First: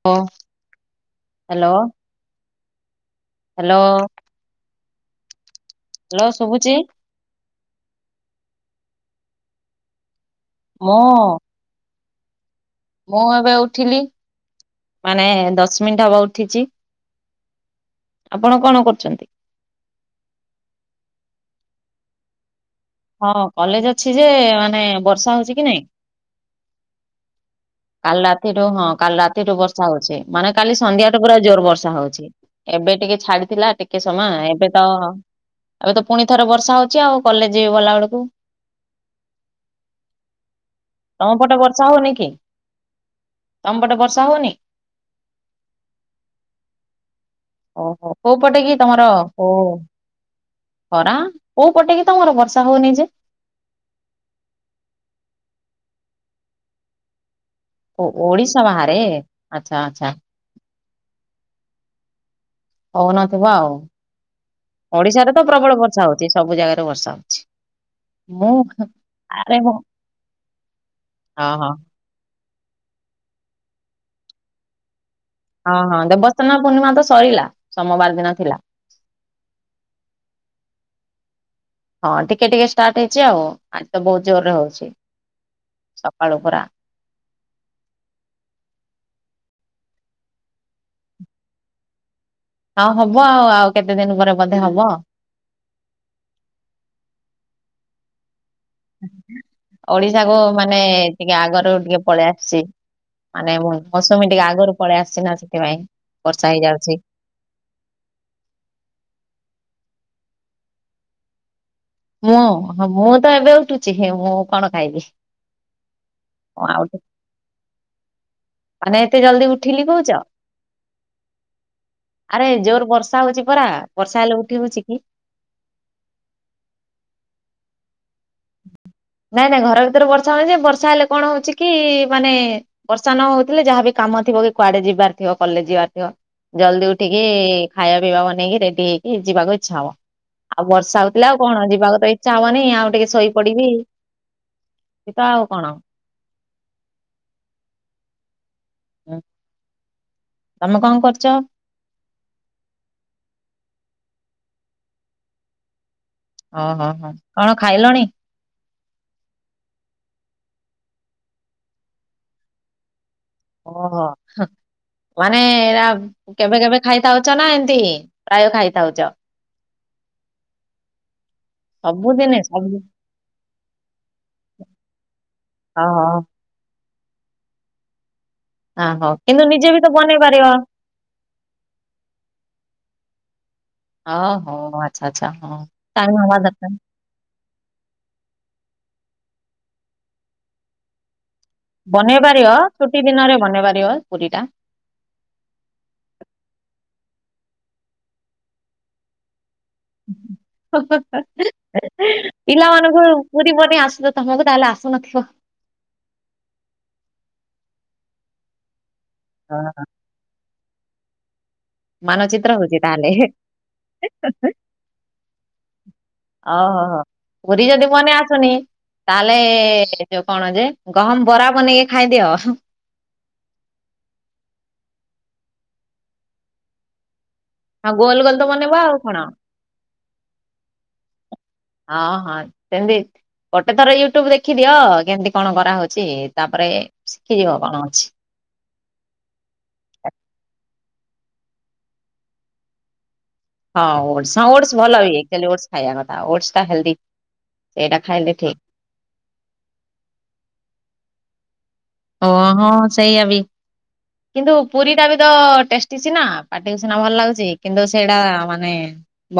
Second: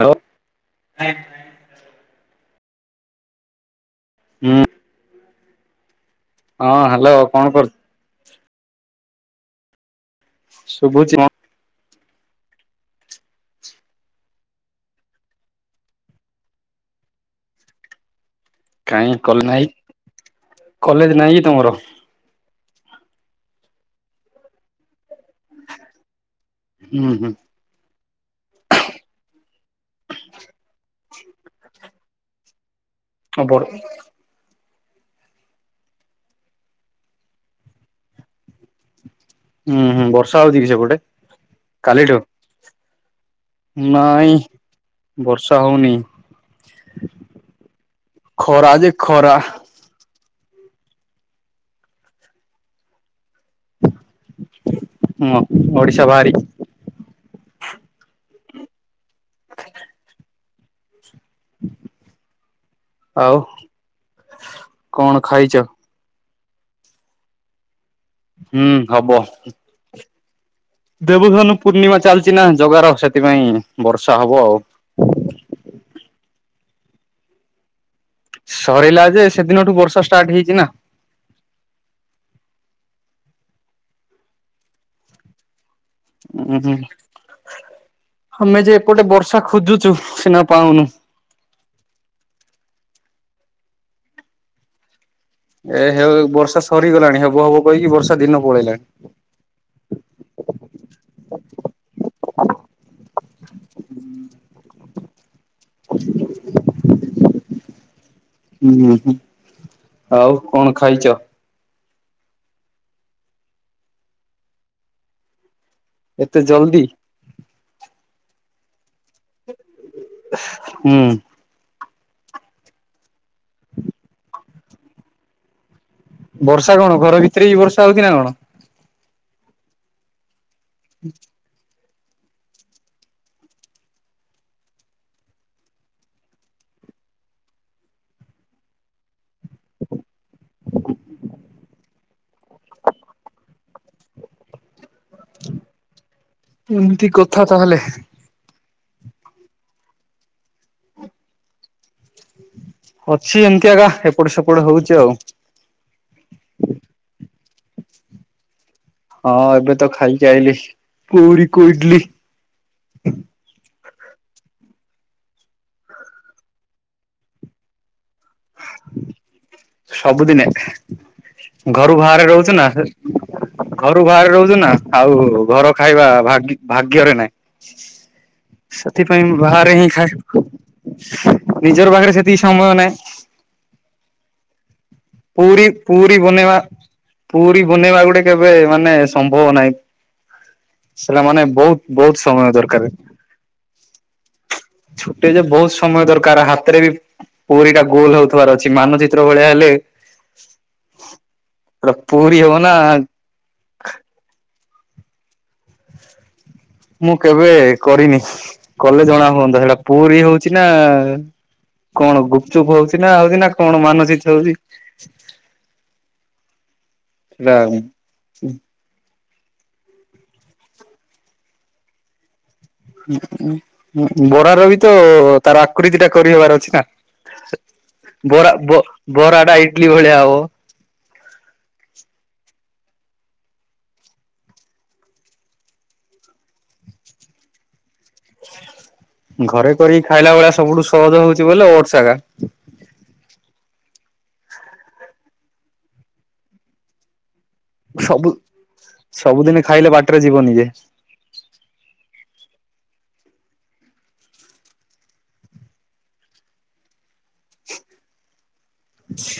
Hello! Hello hello! ହୁଁ। Hello ହଁ ଶୁଭୁଛି ହାଲୋ କଣ କରୁ ମୁଁ ଶୁଭୁଛି ମ। ମୁଁ ଏବେ ଉଠିଲି ମାନେ ଦଶ ମିନିଟ ହବ ଉଠିଛି। ଆପଣ କଣ କାହିଁ କରୁଛନ୍ତି? କଲେ ନାଇଁ, କଲେଜ୍ ନାଇଁ କି ତୁମର? ହଁ କଲେଜ ଅଛି, ଯେ ମାନେ ବର୍ଷା ହଉଛି କି ନାଇଁ! ହୁଁ, ହୁଁ। କାଲି ରାତିଠୁ ହଁ କାଲି ରାତିଠୁ ବର୍ଷା ହଉଛି, ମାନେ କାଲି ସନ୍ଧ୍ୟାଠୁ ପୁରା ଜୋର ବର୍ଷା ହଉଛି। ଏବେ ଟିକେ ଛାଡିଥିଲା ହୁଁ ଟିକେ ସମୟ ଏବେ ତ ଏବେ ତ ପୁଣି ଥରେ ବର୍ଷା ହଉଛି ଆଉ କଲେଜ ଯି ଗଲା ବେଳକୁ ହୁଁ, ହୁଁ ବର୍ଷା ହଉଛି କି ସେପଟେ? ତମ ପଟେ ବର୍ଷା ହଉନି କାଲିଠୁ କି? ତମ ପଟେ ବର୍ଷା ନାଇଁ, ହଉନି ବର୍ଷା ହଉନି। ଓହୋ କୋଉ ପଟେ ଖରା କି ଯେ ତମର? ଖରା ଓ ଖରା କୋଉ ପଟେ କି ତମର ବର୍ଷା ହଉନି ଯେ? ମୁଁ, ଓଡିଶା ବାହାରି ଓ, ଓଡିଶା ବାହାରେ! ଆଛା ଆଛା। [inaudible] ହଉନଥିବ ଆଉ, କଣ ଓଡିଶାରେ ତ ଖାଇଛ ପ୍ରବଳ ବର୍ଷା ହଉଛି। ସବୁ ଜାଗାରେ ବର୍ଷା ହଉଛି। ହୁଁ ମୁଁ ହବ ଆରେ ମୁଁ ହଁ ଦେବଧନୁ ହଁ ପୂର୍ଣ୍ଣିମା ଚାଲିଛିନା ଜଗାର ସେଥିପାଇଁ ବର୍ଷା ହବ ଆଉ। ସ୍ନାନ ପୂର୍ଣ୍ଣିମା ତ ସରିଲା। ସୋମବାର ଦିନ ଥିଲା। ସରିଲା ଯେ ସେଦିନଠୁ ବର୍ଷା ଷ୍ଟାର୍ଟ ହେଇଛି ନା ହଁ, ଟିକେ ଟିକେ ଷ୍ଟାର୍ଟ ହେଇଛି ଆଉ, ଆଜି ତ ବହୁତ ଜୋର ରେ ହଉଛି। ସକାଳୁ ଉଁ, ପୁରା। ହୁଁ ଆମେ ଯେ ଏପଟେ ବର୍ଷା ଖୋଜୁଛୁ ସିନା ପାଉନୁ। ଆଉ ହବ ଆଉ ଆଉ କେତେ ଦିନ ପରେ ବୋଧେ ହବ। ଏ ହେ ବର୍ଷା ସରିଗଲାଣି ହବ ହବ, କହିକି ବର୍ଷା ଦିନ ପଳେଇଲାଣି। ଓଡିଶାକୁ ମାନେ ଟିକେ ଆଗରୁ ଟିକେ ପଳେଇ ଆସିଛି। ମାନେ ମୁଁ ମୌସୁମୀ ଟିକେ ଆଗରୁ ପଳେଇ ଆସଛି ନା, ସେଥିପାଇଁ ବର୍ଷା ହେଇଯାଉଛି। ହୁଁ ହୁଁ ହୁଁ, ଆଉ କଣ ଖାଇଛ? ମୁଁ ମୁଁ ତ ଏବେ ଉଠୁଛି ମୁଁ କଣ ଖାଇବି। ଏତେ ମୁଁ ଜଲଦି? ଆଉ ମାନେ ଏତେ ଜଲଦି ଉଠିଲି କହୁଛ! ହୁଁ। ଆରେ ଜୋର ବର୍ଷା ହଉଛି ପରା ବର୍ଷା ହେଲେ ଉଠି ହଉଛି କି? ବର୍ଷା କଣ ଘର ଭିତରେ ବି ବର୍ଷା ହଉଛି ନା କଣ? ନାଇଁ ନାଇଁ ଘର ଭିତରେ ବର୍ଷା ହଉନି, ଯେ ବର୍ଷା ହେଲେ କଣ ହଉଛି କି ମାନେ ବର୍ଷା ନ ହଉଥିଲେ ଯାହାବି କାମ ଥିବ କି, କୁଆଡେ ଯିବାର ଥିବ କଲେଜ ଯିବାର ଥିବ ଜଲ୍ଦି ଉଠିକି ଖାଇବା ପିଇବା ବନେଇକି ରେଡି ହେଇକି, ଯିବାକୁ ଇଚ୍ଛା ହବ ଆଉ ବର୍ଷା ହଉଥିଲା ଆଉ କଣ ଯିବାକୁ ତ ଇଚ୍ଛା ହବନି, ଆଉ ଟିକେ ଶୋଇପଡିବି ତାଉ ଆଉ କଣ ଏମିତି କଥା ତାହେଲେ? ହୁଁ, ତମେ କଣ କରୁଛ? ଅଛି, ଏମିତି ଆଗା ଏପଟେ ସେପଟ ହଉଛି ଆଉ। ଓହୋ ହୋ କଣ ଖାଇଲଣି? ହଁ ଏବେ ତ ଖାଇକି ଆଇଲିି, ପୁରୀ କୁ ଇଡଲି। ଓ ହୋ ହଁ ମାନେ ଏଇରା କେବେ କେବେ ଖାଇଥାଉଛ, ନା ଏମିତି? ପ୍ରାୟ ଖାଇଥାଉଛ? ସବୁଦିନେ, ଘରୁ ବାହାରେ ସବୁଦିନେ ରହୁଛୁ ନା ସବୁ ଘରୁ ବାହାରେ ରହୁଛୁ ନା, ଆଉ ଘର ଓହୋ ଖାଇବା ଭାଗ୍ୟ ଭାଗ୍ୟରେ ନାଇଁ। ଆ ହଉ ସେଥିପାଇଁ କିନ୍ତୁ ନିଜେ ବାହାରେ ବି ହିଁ ତ ବନେଇ ଖାଏ, ପାରିବ ନିଜର ପାଖରେ ସେତିକି ସମ୍ଭଳ ନାହିଁ। ହଁ ହଉ ବା ପୁରୀ, ପୁରୀ ବନେଇବା ପୁରୀ ବନେଇବା ଗୋଟେ କେବେ ମାନେ ସମ୍ଭବ ନାହିଁ। ସେଟା ମାନେ ବହୁତ ବହୁତ ସମୟ ବନେଇପାରିବ, ଦରକାର ଛୁଟି ଦିନରେ ବନେଇ ପାରିବ ପୁରୀ ଟା। ଛୁଟି ଯେ ବହୁତ ସମୟ ଦରକାର, ହାତରେ ବି ପୁରୀ ଟା ଗୋଲ ହଉଥିବାର ଅଛି। ମାନଚିତ୍ର ଭଳିଆ ହେଲେ ସେଟା ପୁରୀ ହବ ନା ପିଲାମାନଙ୍କୁ ପୁରୀ ବନେଇ ଆସୁନି, ତମକୁ ତାହେଲେ ଆସ [unintelligible] ମୁଁ କେବେ କରିନି, କଲେ ଜଣା ହୁଅନ୍ତା ହଁ, ସେଇଟା ପୁରୀ ହଉଛି ନା କଣ ମାନଚିତ୍ର ଗୁପଚୁପ ହଉଛି ତାହେଲେ ନା ହଉଛି ନା କଣ ମାନଚିତ୍ର ହଉଛି। ଓ ହୋ ହୋ ସେଟା ପୁରୁରୀ ଯଦି ବନେଇ ଆସୁନି ତାହେଲେ ଯୋଉ କଣ ଯେ ଗହମ ବରା ବନେଇକି ଖାଇଦିଅ। ବରାର ବି ତ ତାର ଆକୃତିଟା କରିହବାର ଅଛି ନା। ଆଉ ଗୋଲ ଗୋଲ ତ ବରା ବନେଇବ ବ ଆଉ କଣ ବରାଟା ଇଡଲି ଭଳିଆ ହବ। ହଁ- ହଁ ସେମିତି। ଗୋଟେ ଥର ୟୁଟ୍ୟୁବ ଦେଖିଦିଅ, କେମିତି କଣ କରାହଉଛି? ତାପରେ ଶିଖିଯିବ କଣ ଅଛି ହଁ ଘରେ କରିକି ଖାଇଲା ଭଳିଆ ସବୁଠୁ ସହଜ ହଉଛି, ବୋଇଲେ ଓଟ୍ସ ହେଗା। ହଁ- ହଁ ଓଟସ ଭଲ ହଏ ଖାଇବା କଥା ଓଟସ ଟା ହେଲ୍ଦି। ସେଇଟା ସବୁ ଖାଇଲେ ଠିକ। ସବୁଦିନେ ଖାଇଲେ ବାଟରେ ଯିବନି ଯେ ଓ ହଁ ସେଇଆ ବି। କିନ୍ତୁ ପୁରୀଟା ବି ତ ଟେଷ୍ଟି ସିନା, ପାଟିକୁ ସିନା ଭଲ ଲାଗୁ ଛି, କିନ୍ତୁ ସେଇଟା ମାନେ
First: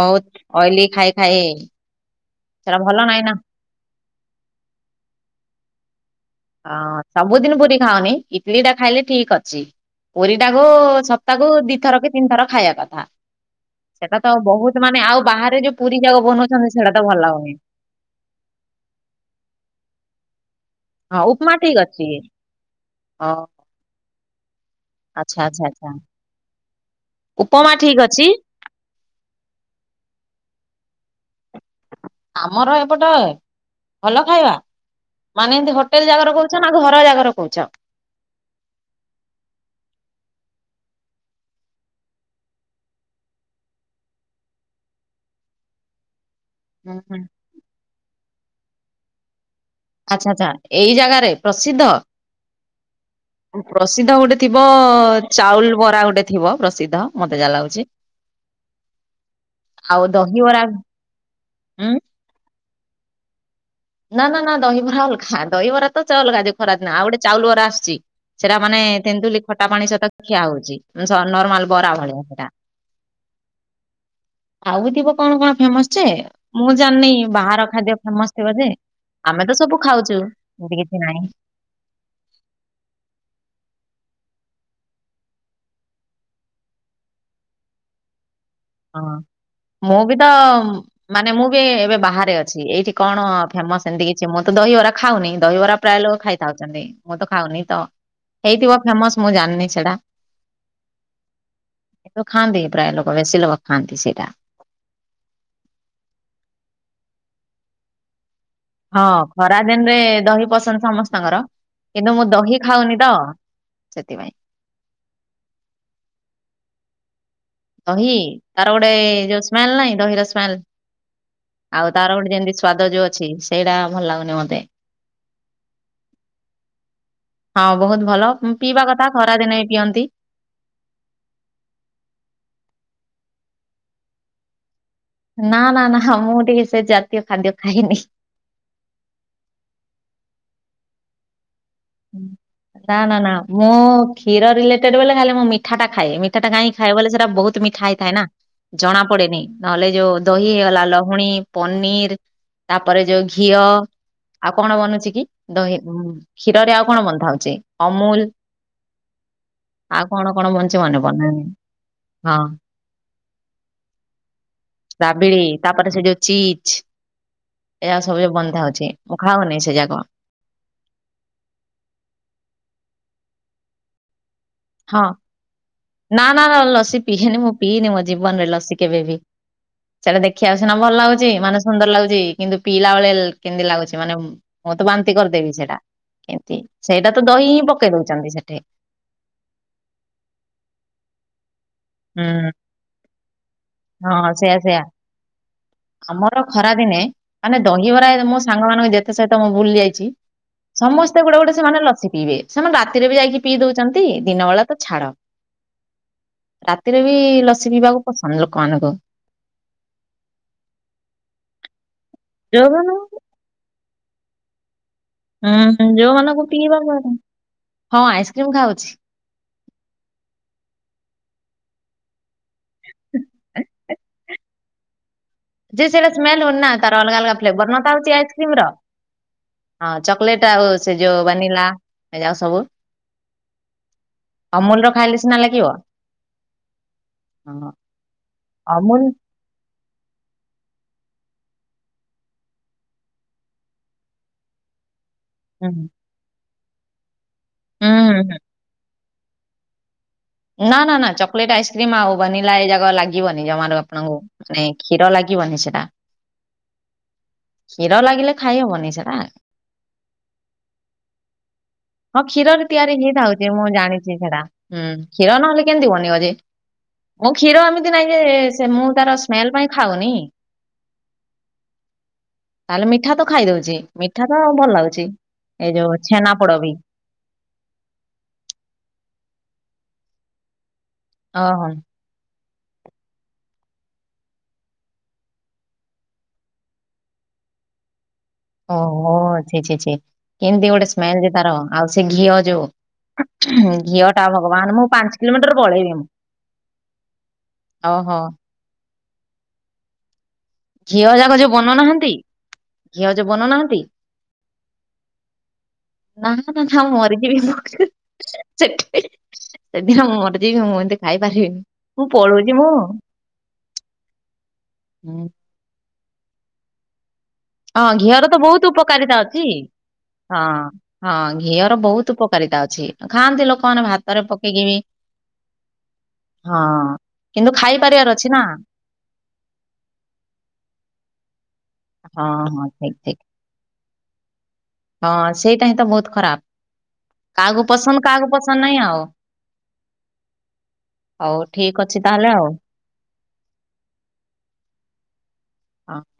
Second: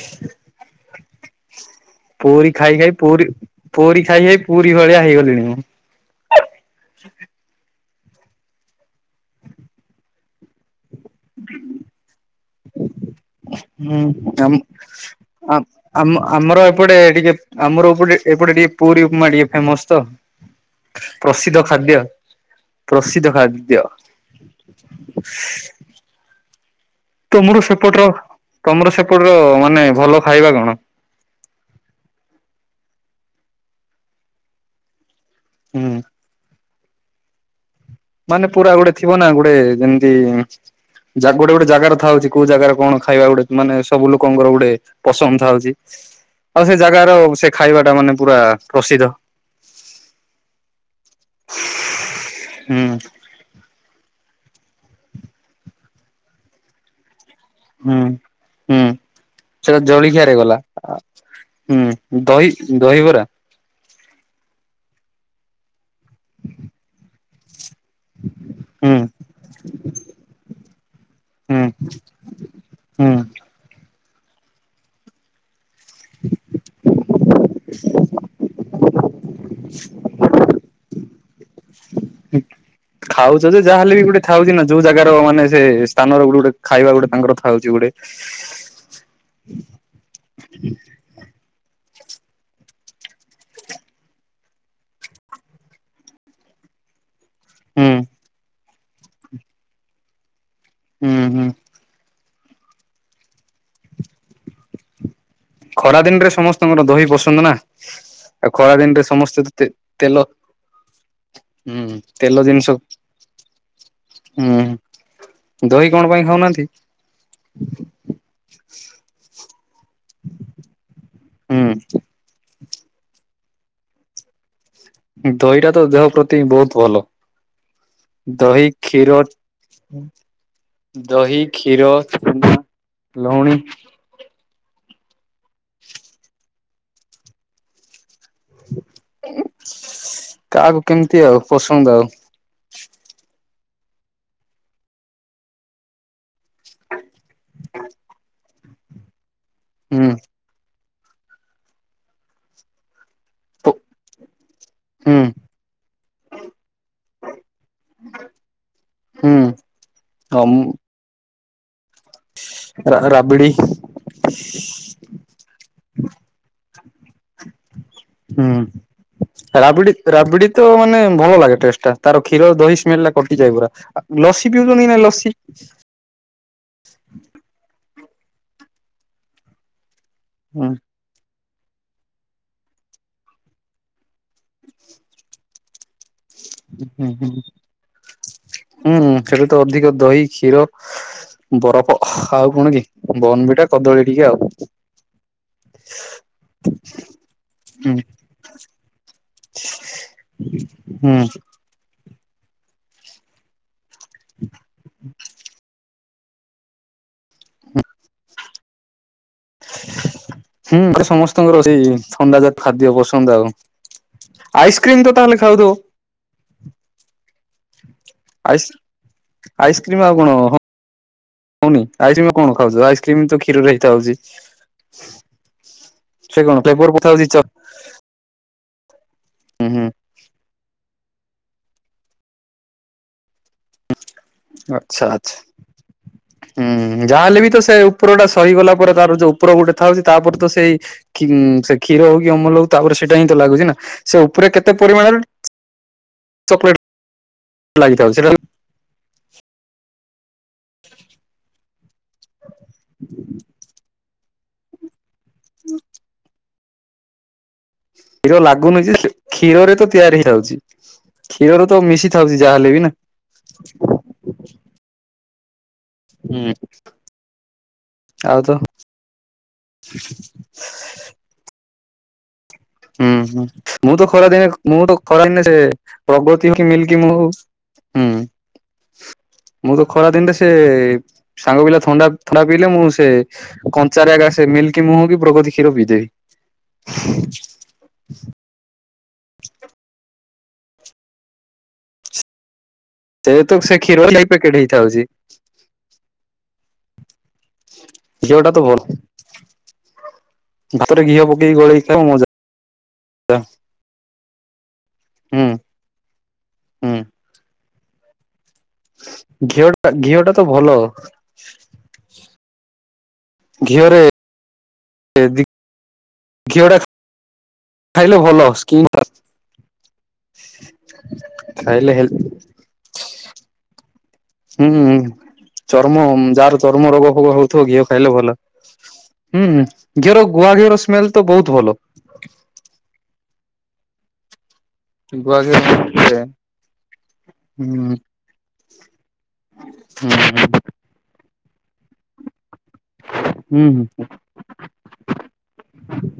ବହୁତ ଅଏଲି ଖାଇ ଖାଇ ପୁରୀ ଖାଇ ସେଟା ଖାଇ ଭଲ ନାହିଁ ପୁରୀ ନା ପୁରୀ ଖାଇ ଖାଇ ପୁରୀ ଭଳିଆ ହେଇଗଲିଣି ମୁଁ। ହଁ ସବୁଦିନ ପୁରୀ ଖାଅନି, ଇଟଲିି ଟା ଖାଇଲେ ଠିକ ଅଛି ପୁରୀଟାକୁ ସପ୍ତାହକୁ ଦିଥର କି ତିନି ଥର ଖାଇବା କଥା। ହୁଁ ସେଟା ତ ଆମ ବହୁତ ମାନେ ଆଉ ବାହାରେ ଯୋଉ ପୁରୀ ଆମ ଯାକ ଆମର ବନଉଛନ୍ତି ସେଟା ଏପଟେ ତ ଭଲ ଟିକେ ଲାଗୁନି। ଆମର ଏପଟେ ଏପଟେ ଟିକେ ପୁରୀ ଉପମା ଟିକେ ଫେମସ ତ। ହଁ ଉପମା ପ୍ରସିଦ୍ଧ ଠିକ ଖାଦ୍ୟ, ଅଛି ପ୍ରସିଦ୍ଧ ଖାଦ୍ୟ ଆଛା ଆଚ୍ଛା ଆଛା। ତମର ସେପଟର ତମର ସେପଟର ମାନେ ଭଲ ଖାଇବା କଣ? ମୋର ଏପଟ ଭଲ ଖାଇବା, ମାନେ ଏମିତି ହୁଁ ହୋଟେଲ ଜାଗାରେ କହୁ ଛ ନା ଘର ଯାକର କହୁଛ? ମାନେ ପୁରା ଗୋଟେ ଥିବ ନା ଗୋଟେ ଯେମିତି ଯାଗୁ ଗୋଟେ ଗୋଟେ ଜାଗାରେ ଥାଉଛି କୋଉ ଜାଗାରେ କଣ ଖାଇବା ଗୋଟେ, ମାନେ ସବୁ ଲୋକଙ୍କର ଗୋଟେ ପସନ୍ଦ ଥାଉଛି। ଆଉ ସେ ହୁଁ ଜାଗାର, ହୁଁ ସେ ଖାଇବାଟା ମାନେ ପୁରା ପ୍ରସିଦ୍ଧ। ଆଛା ଆଚ୍ଛା ଏଇ ଜାଗାରେ ପ୍ରସିଦ୍ଧ। ହୁଁ। ପ୍ରସିଦ୍ଧ ଗୋଟେ ଥିବ, ଚାଉଲ ବରା ଗୋଟେ ଥିବ ପ୍ରସିଦ୍ଧ। ମତେ ଯାହା ଲାଗୁଛି। ହୁଁ- ହୁଁ ସେଟା ଆଉ ଜଳଖିଆରେ ଗଲା। ଦହିବରା ହୁଁ ଉଁ ଦହି ଦହିବରା ନା- ନା- ନା ଦହିବରା ଅଲଗା ଦହିବରା ତ ଅଲଗା ଦି ଖରା ନା ଆଉ ଗୋଟେ ଚାଉଳ ବରା ଆସୁଛି। ସେଟା ମାନେ ହୁଁ। ତେନ୍ତୁଲି ଖଟା ପାଣି ସହିତ ଖିଆ ହଉଛି, ହୁଁ ନର୍ମାଲ ବରା ଭଳିଆ ସେଇଟା। ହୁଁ। ଆଉ ଥିବ କଣ କଣ ଫେମସ ଯେ, ମୁଁ ଜାଣିନି ବାହାର ଖାଦ୍ୟ ଫେମସ ଥିବ ଯେ। ଆମେ ତ ସବୁ ଖାଉଛୁ, ଏମତି କିଛି ନାହିଁ। ହୁଁ। ଖାଉଚ ଯେ ଯାହାହେଲେ ବି ଗୋଟେ ଥାଉଛି ନା, ଯୋଉ ଜାଗାର ମାନେ ସେ ସ୍ଥାନର ଗୋଟେ ଗୋଟେ ଖାଇବା ଗୋଟେ ତାଙ୍କର ଥାଉଛି ଗୋ ଟେ। ହଁ ମୁଁ ବି ତ ମାନେ ମୁଁ ବି ଏବେ ବାହାରେ ଅଛି। ଏଇଠି କଣ ଫେମସ ସେମତି କିଛି ମୁଁ ତ ଦହିବରା ଖାଉନି, ଦହିବରା ପ୍ରାୟ ଲୋକ ଖାଇଥାଉଛନ୍ତି। ମୁଁ ତ ଖାଉନି, ତ ହୁଁ ହେଇଥିବ ଫେମସ ମୁଁ ଜାଣିନି ସେଟା। ହୁଁ ହୁଁ। ତାକୁ ଖାଆନ୍ତି, ପ୍ରାୟ ଲୋକ ବେଶୀ ଲୋକ ଖାଆନ୍ତି ସେଇଟା। ଖରାଦିନରେ ସମସ୍ତଙ୍କର ଦହି ପସନ୍ଦ ନା। ଆଉ ଖରାଦିନରେ ହଁ ସମସ୍ତେ ଖରା ଦିନରେ ତେ-ତେଲ ଦହି ପସନ୍ଦ ସମସ୍ତଙ୍କର ହୁଁ କିନ୍ତୁ । ମୁଁ ତେଲ ଦହି ଜିନିଷ ଖାଉନି ତ ସେଥିପାଇଁ ମୁଁ ଦହି କଣ ପାଇଁ ଖାଉନାହାଁନ୍ତି? ଦହି, ତାର ଗୋଟେ ଯୋଉ ସ୍ମେଲ୍ ନାହିଁ ଦହିର ସ୍ମେଲ। ହୁଁ ଆଉ ତାର ଗୋଟେ ଯେମତି ସ୍ଵାଦ ଯୋଉ ଅଛି, ସେଇଟା ଭଲ ଲାଗୁନି ମତେ। ଦହିଟା ତ ଦେହ ପ୍ରତି ବହୁତ ଭଲ। ହଁ ବହୁତ ଭଲ ଦହି, ପିଇବା କଥା କ୍ଷୀର। ଖରା ଦିନେ ବି ପିଅନ୍ତି ଦହି, କ୍ଷୀର ଛେନା, ଲହୁଣୀ ନା ନା ନା ମୁଁ ଟିକେ ସେ ଜାତୀୟ ଖାଦ୍ୟ ଖାଇନି। କାହାକୁ କେମତି ଆଉ। ପସନ୍ଦ ଆଉ ନା ନା ନା ମୁଁ କ୍ଷୀର ରିଲେଟେଡ ବେଲେ ଖାଲି ମୁଁ ମିଠା ଟା ଖାଏ। ମି ଠା ଟା କାଇଁ ଖାଏ ବୋଲେ ସେଟା ବହୁତ ମିଠା ହେଇଥାଏ ନା, ଜଣା ପଡେନି। ନହେଲେ ହୁଁ ଯୋଉ ଦହି ହେଇଗଲା, ଲହୁ ପୁଣି ପନିର, ତାପରେ ଯୋଉ ଘିଅ, ଆଉ କଣ ବନଉଚି ହୁଁ କି? ଦହି କ୍ଷୀରରେ ଆଉ କଣ ବନ୍ଧା ହଉଛି? ଅମୁଲ ହୁଁ ଆଉ କଣ କଣ ଅମ ବନଚି ମନେ ପଡ଼ୁନି। ହଁ। ରାବିଡି ରାବିଡି ତାପରେ ସେ ଯୋଉ ଚିଜ୍ ଏୟା ସବୁ ଯାକ ହୁଁ ବନ୍ଧା ହଉଛି, ମୁଁ ଖାଉନି ସେ ରାବିଡି ଯାକ। ରାବିଡି ତ ମାନେ ଭଲ ଲାଗେ ଟେଷ୍ଟଟା। ତାର କ୍ଷୀର ଦହି ସ୍ମେଲଟା କଟିଯାଏ ପୁରା। ଆ ଲସି ପିଉଛନ୍ତି କି ହଁ। ନାଇଁ ଲସି ନା ନା ନା ଲସି ପିହେନି, ମୁଁ ପିଏନି ମତେ ଜୀବନରେ ଲସି କେବେ ବି। ସେଇଟା ଦେଖିବାକୁ ହୁଁ ସିନା ଭଲ ଲାଗୁଛି ମାନେ ସୁନ୍ଦର ଲାଗୁଚି କିନ୍ତୁ ପିଇଲା ବେଳେ କେମତି ଲାଗୁଛି ମାନେ, ମୁଁ ତ ବାନ୍ତି କରିଦେବି ସେଇଟା। କେମତି, ହୁଁ ସେଇଟା ତ ଦହି ହିଁ ପକେଇ ଦଉଛନ୍ତି ସେଠି। ହୁଁ ହୁଁ ସେଟା ତ ଅଧିକ ଦହି, କ୍ଷୀର ବରଫ ହୁଁ ଆଉ କଣ କି? ବର୍ଣ୍ଣବିଟା, କଦଳୀ ଟିକେ ହଁ ଆଉ। ସେଇୟା ସେଇୟା। ଆମର ଖରା ଦିନେ, ମାନେ ହୁଁ ଦହିବରା ମୋ ସାଙ୍ଗମାନଙ୍କୁ ଯେତେ ସେତ ତ ମୁଁ ଭୁଲି ଯାଇଛି। ହୁଁ ସମସ୍ତେ ଗୋଟେ ଗୋଟେ ସେମାନେ ଲସି ପିଇବେ। ସେମାନେ ରାତିରେ ବି ଯାଇକି ପିଇ ଦଉ ଚନ୍ତି, ଦିନ ବେଳା ତ ଛାଡ। ରାତିରେ ବି ଲସି ପିଇବାକୁ ପସନ୍ଦ ଲୋ କମାନଙ୍କୁ। ହୁଁ, ସମସ୍ତଙ୍କର ସେଇ ଥଣ୍ଡା ଯାକ ଖାଦ୍ୟ ଯୋଉମାନଙ୍କୁ ପସନ୍ଦ ଆଉ। ଆଇସ୍ ହୁଁ, ଯୋଉ ମାନଙ୍କୁ ପିଇବା ପସ ଆଇସ୍ ଆଇସ୍କ୍ରିମ୍ ଆଉ କଣ ହଉନି, ଆଇସ୍କ୍ରିମର କଣ ଖାଉଛ? ଆଇସ୍କ୍ରିମ ତ କ୍ଷୀରରେ ହେଇଥାଉଛି। ଯେ ସେଇଟା ସେ ସ୍ମେଲ କଣ ହଉନି ନା। ଫ୍ଲେଭର ତାର ଅଲଗା ପଥାଉଛି ଚ ଅଲଗା ଫ୍ଲେଭର ନୁହଁ ଥାଉଛି ଆଇସ୍କ୍ରିମର। ହୁଁ ହୁଁ ହଁ ଚକଲେଟ୍ ଆଉ ସେ ଯୋଉ ବ୍ୟାନିଲା, ଏ ଯାଉ ସବୁ। ଅମୁଲର ଆଚ୍ଛା ଖାଇଲେ ଆଚ୍ଛା। ସିନା ଲାଗିବ। ହୁଁ ଯାହାହେଲେ ବି ତ ହଁ ସେ ଉପର ଟା ସହିଗଲା ପରେ ଅମୁଲ ତାର ଯୋଉ ଉପର ଗୋଟେ ଥାଉଛି ତାପରେ ତ ସେଇ ସେ କ୍ଷୀର ହଉ କି ଅମଲୁ ହଉ ତାପରେ ସେଇଟା ହିଁ ତ ଲାଗୁଛି ନା ସେ ଉପରେ କେତେ ପରିମାଣରେ ହୁଁ। ଚଲେଟ ହୁଁ ଲାଗିଥାଉ ସେଟା ହୁଁ ହେଲା। ନା ନା ନା ଚକଲେଟ ଆଇସ୍କ୍ରିମ ଆଉ ବନିଲା ଏ ଯାକ ଲାଗିବନି ଜମାରୁ ଆପଣଙ୍କୁ ମାନେ କ୍ଷୀର ଲାଗିବ ଜି ବନି ସେଟା। କ୍ଷୀର ଲାଗିଲେ ଖାଇ ଲାଗୁନି ହବନି ଯେ ସେଟା। କ୍ଷୀରରେ ତ ତିଆରି ହେଇଥାଉଛି। କ୍ଷୀରରେ ତ ମିଶି ହଁ ଥାଉଛି କ୍ଷୀରରେ ଯାହାହେଲେ ବି ନା ତିଆରି ହେଇଥାଉଛି ମୁଁ ଜାଣିଛି ସେଟା ହୁଁ କ୍ଷୀର ନହେଲେ କେମିତି ବନେଇ ବ ଜେ? ହୁଁ ମୁଁ କ୍ଷୀର ଏମିତି ନାଇଁ ଯେ ଆଉ ତ ସେ ମୁଁ ତାର ସ୍ମେଲ ପାଇଁ ଖାଉନି। ତାହେଲେ ହୁଁ ମିଠା ତ ହୁଁ ଖାଇଦଉଛି ମୁଁ ତ ମିଠା ଖରାଦିନେ ଭଲ ମୁଁ ତ ଲାଗୁଛି। ଖରା ଦିନେ ସେ ଏଇ ଯୋଉ ଛେନା ପୋଡ ପ୍ରଗତି ବି ମିଲକି ମୁଁ ହୁଁ ମୁଁ ତ ଖରା ଦିନରେ ସେ ସାଙ୍ଗ ଓହୋ ପିଲା ଥଣ୍ଡା ଥଣ୍ଡା ପିଇଲେ ମୁଁ ସେ କଞ୍ଚାରା ଏକା ସେ ମିଲକି ମୁହଁ କି ପ୍ରଗତି କ୍ଷୀର ପିଇ ଦେବି। ଓହୋ ଛି ଛି ଛି କେମତି ଗୋଟେ ସ୍ମେଲ ଯେ ତାର ଆଉ ସେ ଘିଅ ଯୋଉ ସେ ତ ସେ କ୍ଷୀର ଘିଅ ଯାଇ ଟା ପ୍ୟାକେଟ ଭଗବାନ ମୁଁ ହେଇଥାଉଛି ପାଞ୍ଚ କିଲୋମିଟର ପଳେଇବି ମୁଁ। ଓହୋ। ଘିଅଟା ତ ଭଲ। ଭାତରେ ଘିଅ ଯାକ ଯୋଉ ପକେଇକି ଗୋଳେଇ ଖାଇବ ବନଉନାହାନ୍ତି ମଜା। ଘିଅ ଯୋଉ ବନଉନାହାନ୍ତି। ହୁଁ ନା ନା ନା ହୁଁ ଥାଉ ମରି ଯିବି ମୁଁ। ସେଠ ଘିଅ ଟା ସେଦିନ ଘିଅ ମର ଟା ତ ଯକି ଭଲ ମୁଁ ଏମିତି ଖାଇପାରିବିନି ମୁଁ ପଳଉଛି ମୁଁ। ଘିଅରେ। ହୁଁ। କେଦି ଘିଅଟା ହଁ ଘିଅର ତ ବହୁତ ଉପକାରିତା ଅଛି। ହଁ ହଁ ଘିଅର ଖାଇଲେ ହେଲ୍ ବହୁତ ଉପକାରିତା ଅଛି ଖାଆନ୍ତି ଲୋକମାନେ ଭାତ ହୁଁ ଚର୍ମ ଯାହାର ହଁ। ଚର୍ମ ରୋଗ ଫୋଗ କିନ୍ତୁ ହଉଥିବ ଘିଅ ଖାଇପାରିବାର ଖାଇଲେ ଅଛି ଭଲ। ନା ହୁଁ ଘିଅର ଗୁଆ ଘିଅର ସ୍ମେଲ ତ ବହୁତ ଭଲ। ହଁ ହଁ ଠିକ ଠିକ। ହଁ ଗୁଆ ଘିଅ ସେଇଟା ହିଁ ତ ବହୁତ ଖରାପ। କାହାକୁ ହୁଁ ପସନ୍ଦ କାହାକୁ ପସନ୍ଦ ନାଇଁ ଆଉ। ହୁଁ ହୁଁ ହଉ ଠିକ୍ ଅଛି ତାହେଲେ ଆଉ। ହୁଁ ହୁଁ ହଁ। ହୁଁ।